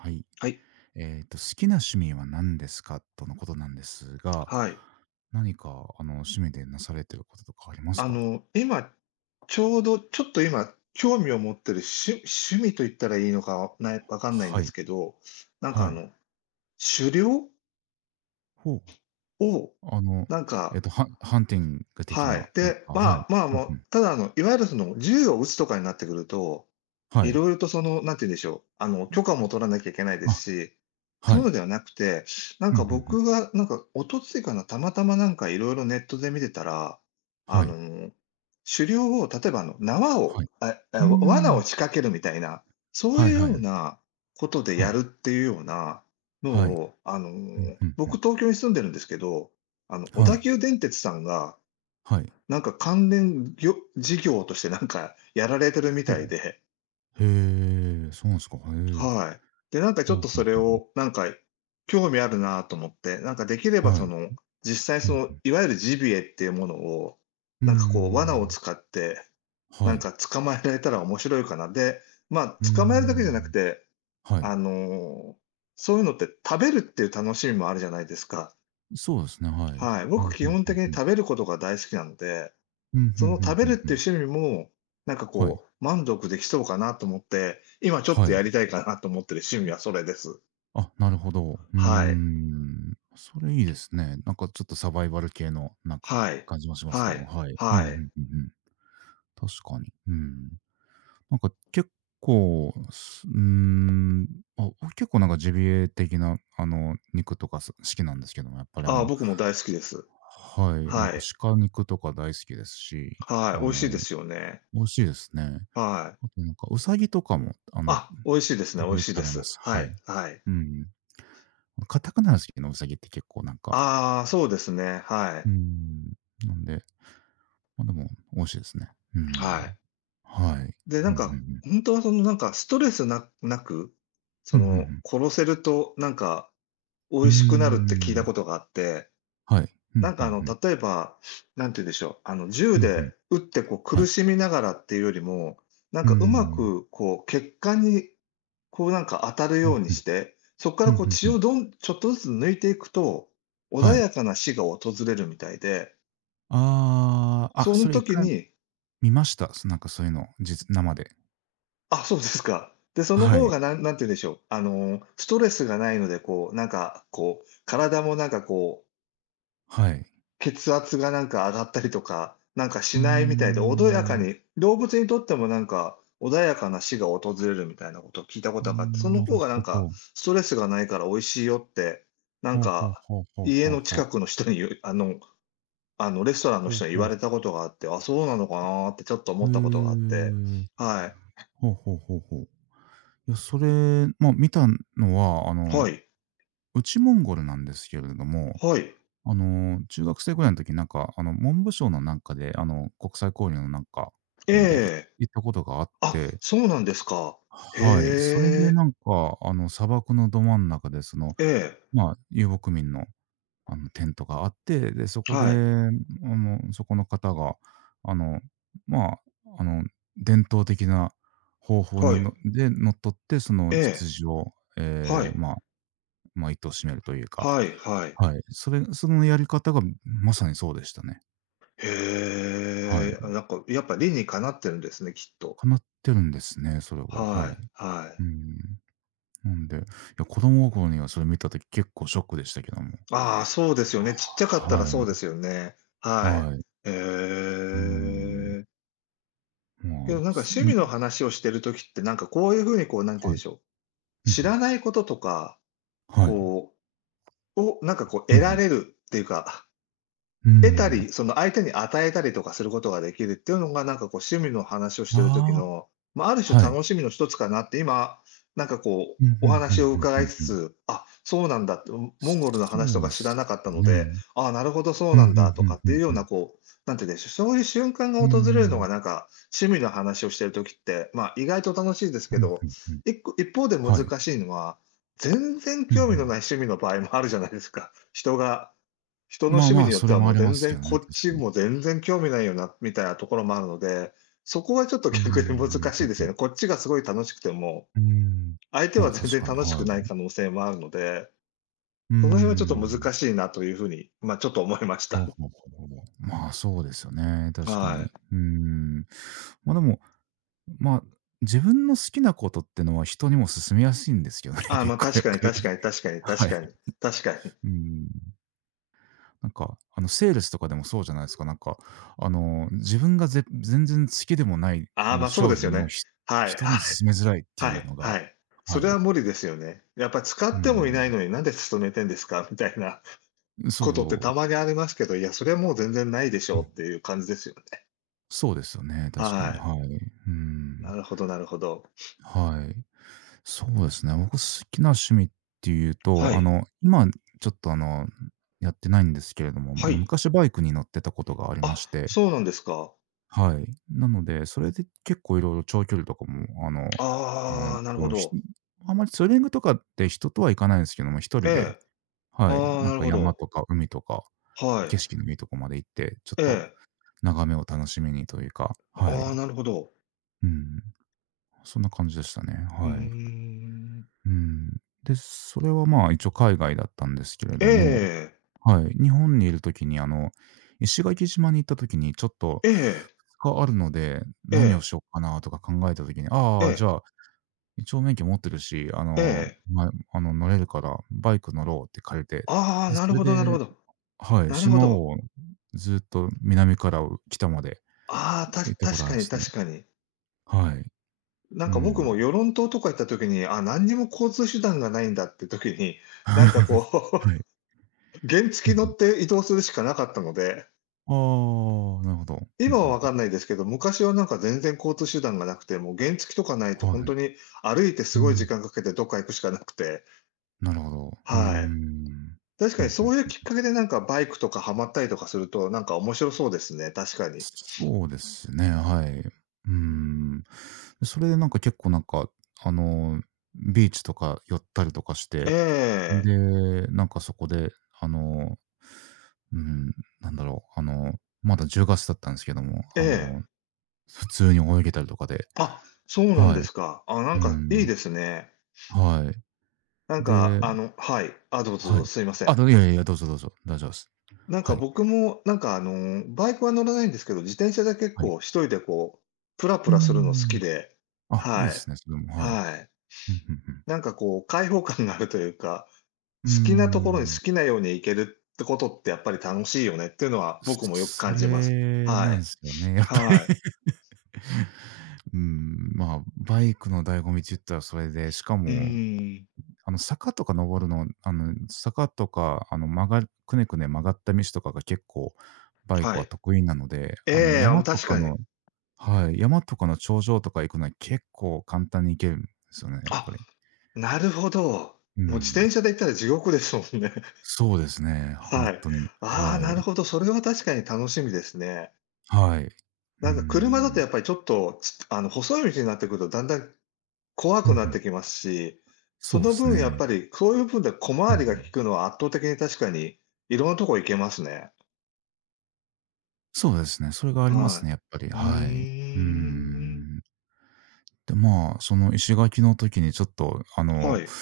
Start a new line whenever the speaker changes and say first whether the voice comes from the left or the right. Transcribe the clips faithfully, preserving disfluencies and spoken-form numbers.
right: はい。
left: はい。
right: えっ、と、好きな趣味は何ですかとのことなんですが、
left: はい。
right: 何か、あの、趣味でなされてることとかあります
left: あ
right: か？
left: の、今、ちょうど、ちょっと今、興味を持ってる趣趣味と言ったらいいのかなわかんないん
right: は
left: です
right: い。
left: けど、なんか
right: は
left: あ
right: い。
left: の、狩猟
right: ほう。
left: を、
right: あの、
left: なん
right: え
left: か
right: っ、とハン、ハンティング的
left: は
right: な、
left: い。
right: なん
left: で、
right: か、はい。
left: まあまあ、
right: うん
left: も
right: う
left: う、
right: ん。
left: ただ、あの、いわゆるその銃を撃つとかになってくると、
right: は
left: い
right: い。
left: ろいろとその、なんて言うんでしょう、あの、許可も取らなきゃいけないで
right: あ、
left: すし、そ
right: は
left: ういう
right: い。
left: のではなくて、なん
right: うんう
left: か
right: んうん。
left: 僕が、なんか一昨日かな、たまたまなんかいろいろネットで見てたら、あ
right: はい。
left: の、狩猟を、例えば、あの、縄を、
right: はい。
left: あ、
right: うー
left: あ、罠を
right: ん。
left: 仕掛けるみたいな、そう
right: はい
left: いうよ
right: は
left: う
right: い。
left: なことで
right: は
left: や
right: い。
left: るっていうようなの
right: はい。
left: を、あの、
right: うんうん
left: 僕東京に住んでるんですけど、あの、
right: う
left: 小
right: ん。は
left: 田
right: い。
left: 急電鉄さんが
right: はい。
left: なんか関連業事業としてなんかやられてるみ
right: ほ
left: たい
right: う。
left: で、
right: へえ、そうなんですか。へえ。
left: はい。で、なんかち
right: ほ
left: ょっ
right: う
left: と
right: ほ
left: そ
right: う
left: れ
right: ほうほ
left: をなんか興味あるなと思って、なんかできれ
right: う。
left: ば
right: は
left: そ
right: い。
left: の、実際
right: う
left: その、
right: ん。
left: いわゆるジビエっていうものを、
right: うー
left: なんかこう罠を
right: ん。
left: 使って、な
right: は
left: ん
right: い。
left: か捕まえられたら面白いかな。で、まあ、
right: うー
left: 捕まえるだけじゃなく
right: ん。
left: て、
right: はい。
left: あの、そういうのって食べるっていう楽しみもあるじゃないですか。
right: そうですね、はい。
left: はい。
right: う
left: 僕
right: ん
left: 基
right: ふん
left: 本
right: ふ
left: 的
right: ん
left: に
right: ふん。
left: 食べることが大好きなので、
right: うん、ふ
left: そ
right: ん
left: の
right: ふん
left: 食べ
right: ふ
left: るっ
right: んふ
left: てい
right: ん。
left: う趣味も、なんか
right: はい。
left: こう、満足できそうかなと思って、今ちょっと
right: は
left: や
right: い。
left: りたいかなと思ってる趣味はそれです。
right: あ、なるほど。うー
left: はい。
right: ん。それいいですね。なんかちょっとサバイバル系のなんか
left: はい。
right: 感じもしますけ
left: は
right: ども、
left: い。
right: はい。うん、ふん
left: はい。
right: ふんふん。確かに。うん。なんか結構、すうーん、あ、僕結構なんかジビエ的なあの肉とかす好きなんですけども、やっぱりあ
left: ああ、
right: の
left: 僕も大好きです。
right: はい、なん
left: は
right: か
left: い。
right: 鹿肉とか大好きですし、
left: はい。
right: あ
left: 美味
right: の、
left: しいですよね。
right: 美味しいですね。
left: は
right: あ
left: い。
right: となんかウサギとかも、あの、
left: あ、美味しいですね、
right: 時
left: 美味
right: 々
left: しい
right: 食
left: で
right: べま
left: す。
right: す。
left: は
right: は
left: い、
right: い。
left: はい。
right: うん。カタカナすけど、ウサギって結構なんか、
left: ああ、そうですね、は
right: う
left: い。
right: ーん、なんで、ま、でも美味しいですね。うー
left: は
right: ん。
left: い。
right: はい。
left: で、な
right: う
left: ん
right: んうん
left: か、
right: うん。
left: 本当はそのなんかストレスななく、
right: う
left: そ
right: んうんう
left: の、
right: ん。
left: 殺せるとなんか美
right: うー
left: 味しくなるって聞いた
right: ん。
left: ことがあって、
right: はい。うん
left: なんか
right: ふ
left: あ
right: ん
left: の、
right: ふん。
left: 例えば、なんて言うんでしょう、あの、銃
right: うんふ
left: で
right: ん。
left: 撃ってこう
right: は
left: 苦
right: い。
left: しみながらっていうよりも、なん
right: うー
left: かうま
right: ん。
left: くこう血管にこうなんか当たる
right: ふ
left: よ
right: ん
left: うに
right: ふん。
left: して、そこか
right: う
left: ら
right: ん
left: こう
right: ふん
left: 血
right: ふん。
left: をどんちょっとずつ抜いていくと、穏
right: はい。
left: やかな死が訪れるみたいで、
right: ああ、あ、
left: そ
right: そ
left: の
right: れ一
left: 時
right: 回
left: に、
right: 見ました。そ、なんかそういうの、じつ生で。
left: あ、そうですか。で、その
right: は
left: 方
right: い、
left: がなんなんて言うんでしょう、あの、ストレスがないので、こうなんかこう、体もなんかこう
right: はい。
left: 血圧がなんか上がったりとか、なんか
right: う
left: し
right: ー
left: ないみたいで、穏やか
right: ん。
left: に、動物にとってもなんか、穏やかな死が訪れるみたいなことを聞いたこ
right: うー
left: とがあって、そ
right: ん、
left: の
right: なる
left: 方がな
right: ほ
left: んか、
right: ど。
left: ストレスがないから美味しいよって、なん
right: はあはあは
left: か、
right: あはあは
left: 家の
right: あは
left: 近く
right: あ。
left: の人に言うあのあの、レストランの
right: ほう
left: 人に言
right: ほ
left: わ
right: う。
left: れたことがあって、あ、そうなのかなってちょっと思
right: へ
left: ったことがあって。
right: え。
left: はい。
right: ほうほうほうほう。いや、それ、まあ、見たのは、あの、
left: はい。
right: 内モンゴルなんですけれども、
left: はい。
right: あの、中学生ぐらいの時、なんか、あの、文部省のなんかで、あの、国際交流のなんか、
left: え
right: んで、い
left: え。
right: 行ったことがあっ
left: あ、
right: て、
left: そうなんですか。へ
right: はい、それで
left: え。
right: なんか、あの、砂漠のど真ん中で、その、
left: ええ。
right: まあ、遊牧民のあの、テントがあって、で、そこで、あ
left: はい。
right: の、そこの方が、あの、まあ、あの、伝統的な方法
left: は
right: に
left: い。
right: ので、のっとって、その
left: ええ。
right: 羊を、
left: は
right: ええ、
left: い。
right: まあ、まあ、糸を締めるというか、
left: はいはい。
right: はい、それそのやり方がまさにそうでしたね。
left: へ
right: は
left: え、
right: い。
left: あ、なんか、やっぱ理にかなってるんですね、きっと。
right: 叶ってるんですね、それは、
left: は
right: はい。
left: い、は
right: う
left: い。
right: ん。なんで、いや、子供心にはそれ見た時結構ショックでしたけども。
left: ああ、そうですよね。ちっちゃかったら
right: は
left: そう
right: い、
left: ですよね。は
right: はい。
left: い。へ
right: うーん。
left: え。
right: ま
left: け
right: あ、
left: どなんか
right: す
left: 趣味の
right: ん、
left: 話をしてる時って、なんかこういう風にこう、なんて言うん
right: は
left: で
right: い。
left: しょう、
right: うんう
left: 知ら
right: ん。
left: ないこととか、
right: はい。
left: こう、を、なんかこう
right: うん
left: 得
right: う
left: ら
right: ん。
left: れるっていうか
right: うー
left: 得た
right: ん。
left: り、その相手に与えたりとかすることができるっていうのが、なんかこう趣味の話をしてる時
right: ああ、
left: の、まあ、ある種
right: はい。
left: 楽しみの一つかなって今、なんかこう、
right: うん、
left: お
right: ふんふん
left: 話を
right: ふん
left: 伺
right: ふ
left: い
right: ん
left: つ
right: ふん。
left: つ、あ、そうなんだって、モンゴルの話と
right: そう
left: か
right: で
left: 知
right: す
left: らなかったので、
right: ね。
left: ああ、なるほどそう
right: う
left: な
right: ん
left: ん
right: ふん
left: だと
right: ふん
left: かっ
right: ふ
left: ていう
right: ん
left: よう
right: ふ
left: な
right: ん。
left: こう、なんていうんでしょう、そういう瞬間
right: う
left: が
right: ー
left: 訪れるのがな
right: ん。
left: んか、趣味の話をしてる時って、ま、あ意外と楽しいです
right: ふ
left: け
right: ん
left: ど、
right: ふんふん。
left: い個一方で難
right: はい。
left: しいのは、全然
right: うんう
left: 興味のな
right: ん。
left: い趣味の場合もあるじゃないですか。人が人の
right: まあ
left: 趣味
right: ま
left: に
right: あ、
left: よっ
right: そ
left: て
right: れ
left: は
right: も
left: も
right: あ
left: う
right: りま
left: 全
right: すけ
left: 然
right: ど
left: こ
right: ね、
left: っ
right: 確
left: ち
right: かに。
left: も全然興味ないよなみたいなところもあるので、そこはちょっと
right: うー
left: 逆に難
right: ん、
left: し
right: ふ
left: い
right: ん
left: です
right: ふ
left: よね。
right: ん
left: こっちがすごい楽しくても、
right: ふん。うーん。
left: 相手
right: ま
left: は
right: あ、
left: 全
right: 確
left: 然
right: かに、
left: 楽し
right: は
left: く
right: い。う
left: ない可能性もあるので、
right: ー
left: その辺はちょっと
right: ん。
left: 難しいなというふうに、まあちょっと思いまし
right: ほ
left: た。
right: うほうほうほう。まあ、そうですよね、確か
left: は
right: に。
left: い。
right: うーん。ま、でも、まあ、自分の好きなことってのは人にも勧めやすいんですけどね、
left: ああ、ま
right: 結
left: あ
right: 構
left: 確
right: やっ
left: か
right: ぱ
left: に確
right: り。
left: かに確かに
right: は
left: 確
right: い。
left: かに確かに。
right: うん。なんか、あの、セールスとかでもそうじゃないですか。なんか、あの、自分がぜ全然好きでもない、
left: あ
right: あ
left: あ、ま
right: の、
left: あそう
right: 商
left: ですよ
right: 品を、
left: ね。
right: ひ
left: はいはい
right: 人に勧めづらいって
left: は
right: いう
left: い
right: の
left: は
right: が、
left: い。そ
right: は
left: れは
right: い。
left: 無理ですよね。やっぱ使
right: う
left: ってもいない
right: ん。
left: のになんで勤めてんですかみたいな
right: そ
left: ことってた
right: う。
left: まにありますけど、いや、それはもう全然ないでし
right: う
left: ょう
right: ん。
left: っていう感じですよね。
right: そうですよね、確かに。
left: はい。
right: はい。う
left: な
right: ん。
left: るほどなるほど。
right: はい。そうですね。僕好きな趣味っていう
left: は
right: と、あ
left: い。
right: の、今ちょっと、あの、やってないんですけれども、
left: は
right: あの、
left: い。
right: 昔バイクに乗ってたことがありま
left: あ、
right: して、
left: そうなんですか。
right: はい。なので、それで結構いろいろ長距離とかも、あの、え
left: あ
right: っ
left: あ、なるほ
right: と、ひ
left: ど。
right: あんまりツーリングとかって人とは行かないんですけども、一
left: え
right: 人で、
left: え。
right: はい、
left: ああ、
right: なん
left: なる
right: か
left: ほ
right: 山
left: ど。
right: とか海とか、
left: はい。
right: 景色のいいとこまで行って、ちょ
left: え
right: っと
left: え。
right: 眺めを楽しみにというか、は
left: あ
right: い。
left: あ、なるほど。
right: うん、そんな感じでしたね。
left: うー
right: はい。
left: ん。
right: うん。で、それはまあ、一応海外だったんですけれ
left: え
right: ども、
left: え
right: はい。日本にいるときに、あの、石垣島に行ったときにちょっと
left: ええ。
right: ふつかあるので、
left: え
right: 何を
left: え。
right: しよっかなとか考えたときに、
left: ええ。
right: ああ、じ
left: え
right: ゃ
left: え。
right: あ、一応免許持ってるし、あ
left: え
right: の、
left: え。
right: ま、あの、乗れるから、バイク乗ろうって借りて、
left: ああ、
right: で、
left: な
right: そ
left: る
right: れ
left: ほどなる
right: で
left: ほど。
right: はい、
left: なるほ
right: 島
left: ど。
right: をずっと南から北まで
left: ああ、たし
right: 行ったことあ
left: 確
right: る
left: か
right: ん
left: に
right: すね。
left: 確かに。
right: はい。
left: なん
right: う
left: か僕
right: ん。
left: も与論島とか行った時に、あ、何にも交通手段がないんだって時に、なんかこ う、
right: はい。
left: 原
right: ふ
left: 付
right: ん
left: 乗
right: ふん。
left: って移動するしかなかったので、
right: ああ、なるほど。ふん
left: 今は
right: ふん
left: わ
right: ふ
left: か
right: ん。
left: んないですけど、昔はなんか全然交通手段がなくて、もう原付とかないと
right: は
left: 本
right: い。
left: 当に歩いてす
right: う
left: ごい時
right: ん、
left: 間かけてどっか行くしかなくて、
right: なるほど。うー
left: はい。
right: ん。
left: 確
right: ふ
left: かに
right: んふ
left: そ
right: ん。
left: ういうきっかけでなんかバイクとかハマったりとかすると、なんか面白そうですね、確かに。
right: そうですね、はい。うー
left: うん。
right: ん。それでなんか結構なんか、あの、ビーチとか寄ったりとかし
left: え
right: て、
left: え、
right: で、なんかそこで、あの、うん、なんだろう、あの、まだじゅうがつだったんですけども、
left: え
right: あの、
left: え。
right: 普通に泳げたりとかで、
left: あ、そうなんで
right: はい。
left: すか。あ、なん
right: う
left: かいい
right: ん、
left: ですね。
right: はい。
left: なんか、
right: で
left: あのはい。あ、どうぞどう
right: は
left: ぞ、
right: い。
left: すいませ
right: あ、
left: ん。
right: どいやいやいや、どうぞどうぞ、大丈夫です。
left: なん
right: は
left: か
right: い、
left: 僕も、なんかあの、バイクは乗らないんですけど、自転車で結
right: はい。
left: 構一人でこう、プラプ
right: う
left: ラするの好き
right: ん。
left: で、
right: あ、いいで
left: はい。
right: すね、それも、はい。
left: はい。
right: うん、うんうん。
left: なんかこう開放感があるというか、
right: うー
left: 好きなところに好
right: ん。
left: きなように行けるってことってやっぱり楽しいよねっていうのは僕もよく
right: そ
left: 感じます。
right: れ
left: は
right: なん
left: い。
right: すよね、やっぱり。
left: はい。
right: うーん、まあ、バイクの醍醐味って言ったらそれで、しか
left: う
right: も、
left: ーん。
right: あの、坂とか登るの、あの、坂とか、あの、曲がくねくね曲がった道とかが結構バイク
left: は
right: は
left: い。
right: 得意なので、あの、
left: ええ、あ、もう
right: 山と
left: 確
right: か
left: かに。
right: の、はい、山とかの頂上とか行くのは結構簡単に行けるんですよね、やっぱ
left: あ、
right: り。
left: なるほど。
right: う
left: もう自
right: ん。
left: 転車で行ったら地獄ですもんね。
right: そうですね、ほん
left: はい。
right: とに。
left: ああ、
right: は
left: なる
right: い。
left: ほど、それは確かに楽しみですね。
right: はい。う
left: な
right: ー
left: んか車だと
right: ん。
left: やっぱりちょっと、つあの、細い道になってくるとだんだん怖
right: うん
left: く
right: う
left: なっ
right: ん。
left: てきますし、
right: そ
left: そ
right: うっ
left: の
right: す
left: 分やっ
right: ね。
left: ぱり、そういう分で小
right: うん
left: 回
right: う
left: りが利
right: ん。
left: くのは圧倒的に確かに、いろんなとこ行けますね。
right: そうですね。それがあります
left: は
right: ね、やっぱり。
left: い。うー
right: はい。うー
left: ん。
right: ん。で、まあ、その石垣の時にちょっと、あ
left: は
right: の、
left: い。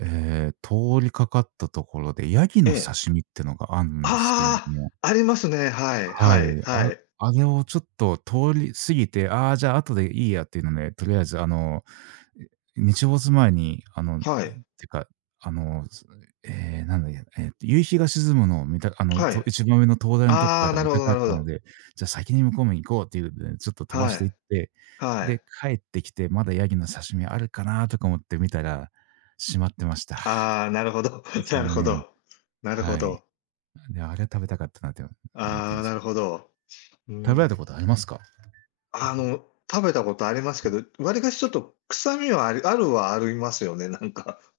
right: えー通りかかったところで、ヤギ
left: え
right: の
left: え。
right: 刺身ってのがあるんですけれど
left: あ
right: も、
left: あ、ありますね。はい
right: は
left: はい
right: い。
left: は
right: あ
left: い。
right: あれをちょっと通り過ぎて、ああ、じゃあ後でいいやっていうので、とりあえずあの、日没前にあの、
left: はい。
right: てか、あの、すええ、なんだや、えっと、夕日が沈むのを見たあの、
left: は
right: と
left: い。
right: 一番上の灯台のとこか
left: ああ、
right: ら
left: なる
right: 見
left: ほ
right: た
left: ど
right: か
left: な
right: っ
left: るほ
right: たの
left: ど。
right: で、じゃあ先に向こうも行こうっていうので、ちょっと飛ば
left: は
right: して
left: い。
right: いって、
left: はい。
right: で、帰ってきて、まだヤギの刺身あるかなとか思って見たら、閉まってました。
left: ああ、なるほど。なる
right: 残
left: ほ
right: 念。
left: ど。なる
right: は
left: ほ
right: い。
left: ど。
right: で、あれは食べたかったなって思った
left: あ
right: ん
left: あ、
right: です
left: なる
right: よ。
left: ほど。うー
right: 食べられ
left: ん。
right: たことありますか？
left: あの、食べたことありますけど、わりかしちょっと臭みはありあるはありますよね、なんか。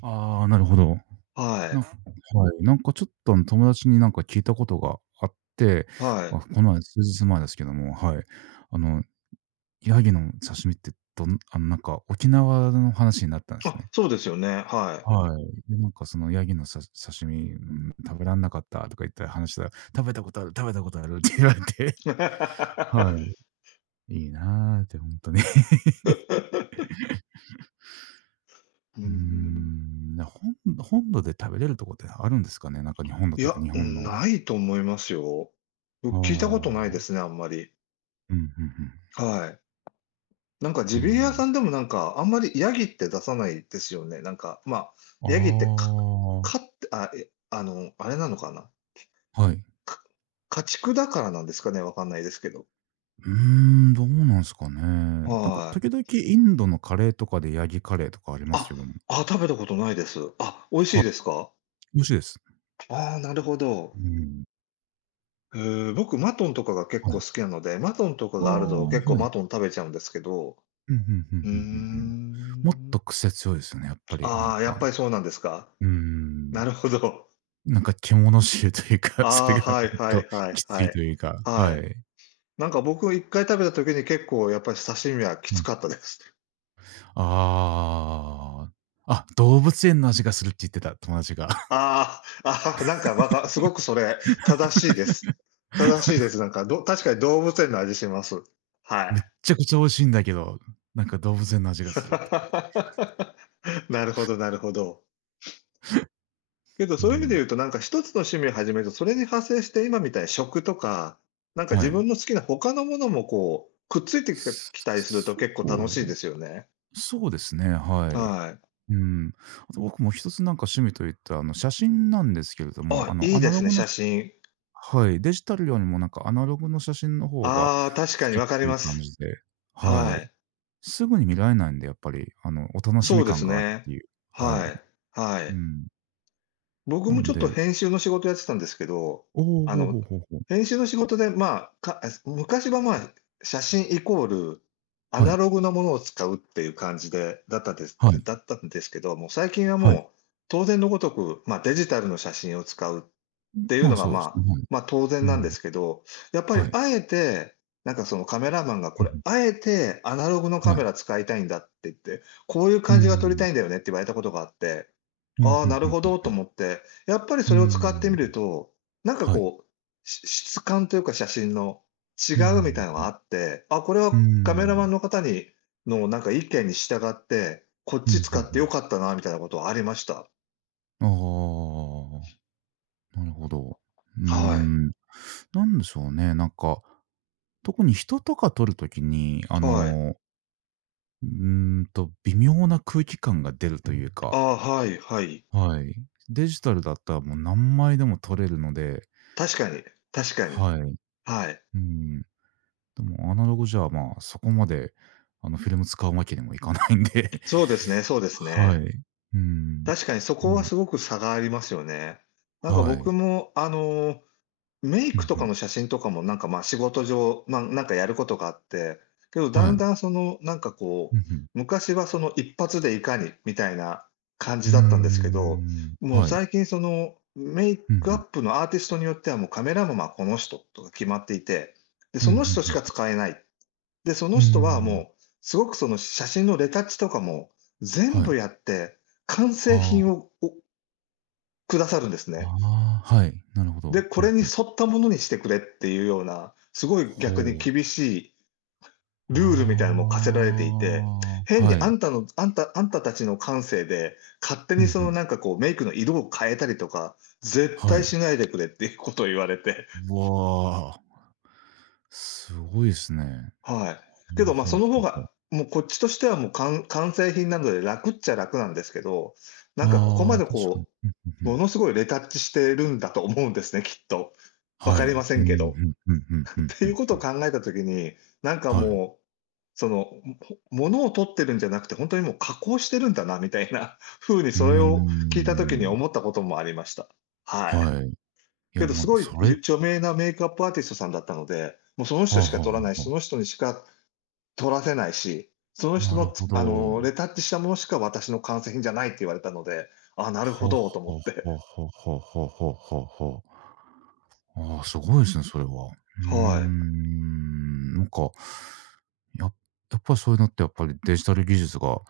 right: ああ、なるほど。
left: は
right: なん
left: い。
right: かはい、なんかちょっとあの、友達になんか聞いたことがあって、
left: は
right: あ、
left: い。
right: この前数日前ですけども、はい。あの、ヤギの刺身ってどんあの、なんか沖縄の話になったんです
left: あ、
right: ね。
left: そうですよね、は
right: はい。で、なんかそのヤギのさ刺身、うん、食べらんなかったとか言った話したら、食べたことある食べたことあるって言われて、
left: い。
right: はい。いいなってほんとに。
left: うー
right: うー
left: ん。
right: ん、な本本土で食べれるとこってあるんですかね？なんかに本土っ
left: い
right: てい
left: や、
right: うか日本の。
left: ないと思いますよ。
right: あ
left: 僕聞いたことないで
right: あ。
left: すね、あんまり。
right: うん、ふんふん。
left: はい。なんかジビエ屋さん
right: う
left: でもなんか、あんまりヤギって出さないですよね。なんか、ま、
right: あ
left: ヤギって、か飼っ
right: あ、
left: てあ、え、あの、あれなのかな、
right: はい。
left: か家畜だからなんですかね、わかんないですけど。
right: うーん、どうなんすかね。なんか
left: は
right: 時
left: い。
right: 々インドのカレーとかでヤギカレーとかあります
left: あ、
right: けども。
left: あ、食べたことないです。あ、美味し
right: は
left: い
right: い、
left: ですか？
right: 美味しいです。
left: ああ、なるほど。
right: うん、
left: えー僕マトンとかが結
right: は
left: 構
right: い。
left: 好きなので、マトンとか
right: ああ、
left: があると結構
right: はい。
left: マトン食べちゃうんですけど。
right: うん、ふんふん
left: うー
right: ふんふんふん。もっ
left: ん。
right: と癖強いですよね、やっぱりなん
left: ああ、や
right: か。
left: っぱりそうなんですか。
right: うーん、
left: なるほど。
right: なんか獣臭というか、そ
left: あ
right: れ
left: あ、
right: がも
left: はい
right: っ
left: はい
right: と
left: はい
right: きつ
left: は
right: いと
left: い。
right: いうか、
left: は
right: は
left: い。
right: い。
left: なんか僕いっかい食べた時に結構やっぱり刺身はき
right: う
left: つ
right: ん。
left: かったです。
right: ああ。あ、動物園の味がするって言ってた、友達が。
left: あーあー、あなんか、わかすごくそれ、正しいです。正しいです。なんか、ど確かに動物園の味します。はい。
right: めっちゃくちゃ美味しいんだけど、なんか動物園の味がするとか言って。
left: なるほどなるほど。けど、
right: う
left: そういう意味で
right: ん。
left: 言うと、なんか一つの趣味を始めると、それに派生して今みたいに食とか、なんか
right: は
left: 自分
right: い。
left: の好きな他のものもこう、くっついてきた
right: す
left: きたりすると
right: そ
left: 結構楽しいで
right: う、
left: すよね。
right: そうですね、はい。
left: はい。
right: うん。あと僕も一つなんか趣味といったあの写真なんですけれども、あ
left: あ、
right: の
left: いい
right: ア
left: で
right: ナロ
left: すね、
right: グの、
left: 写真。
right: はい、デジタルよりもなんかアナログの写真の方が好
left: ああ、確かに
right: きっ
left: わかり
right: ていう
left: ま
right: 感
left: す。
right: じで、は
left: は
right: い。
left: い。
right: すぐに見られないんで、やっぱりあのお楽し
left: そう
right: み
left: で
right: 感
left: す
right: があるっ
left: ね。
right: ていう。はい。
left: はい、は
right: う
left: い。
right: ん。
left: 僕
right: な
left: もち
right: ん
left: ょっと
right: で
left: 編集の仕事やってたんですけど、
right: おお、
left: あ
right: ほう
left: の、
right: ほうほうほう。
left: 編集の仕事で、まあ、か昔は、まあ、写真イコールア
right: は
left: ナ
right: い、
left: ログなものを使うっていう感じでだったんです
right: はい、
left: だったんですけど、もう最近は
right: はい。
left: もう当然のごとく、まあ、デジタルの写真を使うっていう
right: ま
left: の
right: あ、
left: が、
right: そう
left: ま
right: です
left: あ、
right: ね、はい。
left: まあ、当
right: う
left: 然なんで
right: ん。
left: すけど、やっぱり
right: はい。
left: あえて、なんかそのカメラマンがこ
right: う
left: れ、
right: ん
left: あえてアナログのカ
right: はい。
left: メラ使いたいんだって言って、こういう
right: う
left: 感じが撮り
right: ん。
left: たいんだよねって言われたことがあって、
right: うん、
left: ああ、
right: ふん
left: なる
right: ふん
left: ほ
right: ふん。
left: どと思って、やっぱり
right: う
left: それを使ってみ
right: ん。
left: ると、なんか
right: はい。
left: こう、し質感というか写真の違
right: う
left: うみたい
right: ん。
left: なのがあって、あ、これ
right: う
left: はカメラマン
right: ん。
left: の方にのなんか意見に従って、こっ
right: う
left: ち
right: ん、
left: 使
right: ふん
left: っ
right: ふ
left: て良
right: ん。
left: かったなみたいなことはありました。
right: ああ、なるほど。うー
left: は
right: ん。なんでしょうね、なんか、特に人とか撮るときに、あ
left: い。はい。
right: の、うーんと、微妙な空気感が出るという
left: あ
right: か、
left: あ、はいはい。
right: はい。デジタルだったらもう何枚でも撮れるので、
left: 確かに、確かに。
right: はい。う
left: はい。
right: ーん。でもアナログじゃ、まあ、そこまで、あの、フィルム使うわけにもいかないんで。
left: そうですね、そうです
right: は
left: ね。
right: い。うん。
left: 確かにそ
right: う
left: こは
right: ん。
left: すごく差がありますよね。なんか
right: は
left: 僕
right: い。
left: もあのメイ
right: うん、
left: クと
right: ふ
left: か
right: ん。
left: の写真とかもなんか、ま、仕事上、まあ、なんかやることがあって、けどだ
right: は
left: ん
right: い。
left: だんその、なんかこ
right: うん、
left: う、
right: ふん。
left: 昔はその一発でいかにみたいな感
right: う
left: じ
right: ー
left: だったんですけど、
right: ん。
left: もう
right: はい。
left: 最近その、メイ
right: うん、
left: ク
right: ふ
left: ア
right: ん。
left: ップのアーティストによってはもうカメラマンはこの人とか決まっていて、で、
right: う
left: そ
right: ん、
left: の
right: ふん
left: 人
right: ふ
left: し
right: ん。
left: か使えない。で、その
right: うー
left: 人は
right: ん。
left: もう、すごくその写真のレタッチとかも全
right: は
left: 部
right: い。
left: やって、完成
right: は
left: 品
right: あ。
left: ををくださるんですね。
right: ああ、はい。なるほど。
left: で、こ
right: ふん
left: れに
right: ふん。
left: 沿ったものにしてくれっていうような、すごい逆に
right: ほう。
left: 厳しいルールみたいな
right: あ
left: のも課せられていて、
right: あ、
left: 変に
right: は
left: あ
right: い。
left: んたの、あんた、あんたたちの感性で、勝手
right: ふ
left: に
right: ん
left: そ
right: ふ
left: の
right: ん。
left: なんかこうメイクの色を変えたりとか、絶
right: は
left: 対
right: い。
left: しないでくれっていうことを言われて、
right: わあ、すごいすね。
left: はい。け
right: ほう
left: ど、まあ
right: ほう
left: その
right: ほ
left: 方
right: うほう。
left: が、もうこっちとしてはもう完完成品なので楽っちゃ楽なんですけど、なんかここ
right: あ
left: ま
right: あ、
left: で
right: 確か
left: こ
right: に。ふんふんふ
left: う、も
right: ん。
left: のすごいレタッチしてるんだと思うんですね、きっと。わ
right: は
left: か
right: い。うん、
left: りませ
right: ふ
left: んけど。
right: んふんふんふ
left: っていう
right: ん
left: こ
right: ふ
left: とを
right: ん。
left: 考えた時に、なんか
right: はい。
left: もう、その、もの物を取ってるんじゃなくて、本当にもう加工してるんだなみたいな風に
right: うー
left: それを聞いたときに
right: ん。
left: 思ったこともありました。はい。
right: はい。い
left: け
right: や、
left: ど
right: も
left: す
right: う、
left: ごい、
right: それは
left: 著名なメイクアップアーティストさんだったので、もうその
right: あ
left: 人
right: はあ
left: しか
right: は
left: 撮らない
right: あ
left: し、
right: は
left: そ
right: あ。
left: の人にしか撮らせないし、その人
right: なる
left: の
right: ほ
left: あ
right: ど。
left: の、レタッチしたものしか私の完成品じゃないって言われたので、ああ、なる
right: はあ
left: ほ
right: は
left: どと思って。
right: あはあはあはあはあはあはあああ、すごいですね、それは。うー
left: は
right: ん、なんか、ややっぱりそういうのって、やっぱりデジタル技術が、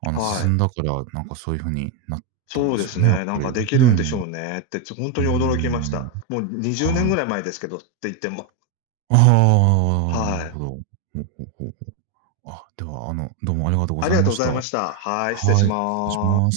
right: あ
left: い、
right: の、
left: は
right: 進ん
left: い。
right: だから、なんかそういう風になったん
left: そう
right: で
left: で
right: すよ
left: す
right: ね、やっ
left: ね、なん
right: ぱり。
left: か
right: ね
left: できるんでしょうねって、ちょ本
right: え。う
left: 当
right: ー
left: に驚きました。
right: ん。
left: もうにじゅうねんぐ
right: はい。
left: らい前ですけどって言っても。
right: ああ、なる
left: は
right: ほ
left: い。
right: ど。ほうほうほうほう。あ、では、あの、どうもありがとうご
left: あり
right: ざい
left: が
right: ま
left: とうご
right: し
left: ざ
right: た。
left: いま
right: は
left: した。はい、失礼し
right: い、失礼し
left: ます。
right: ます。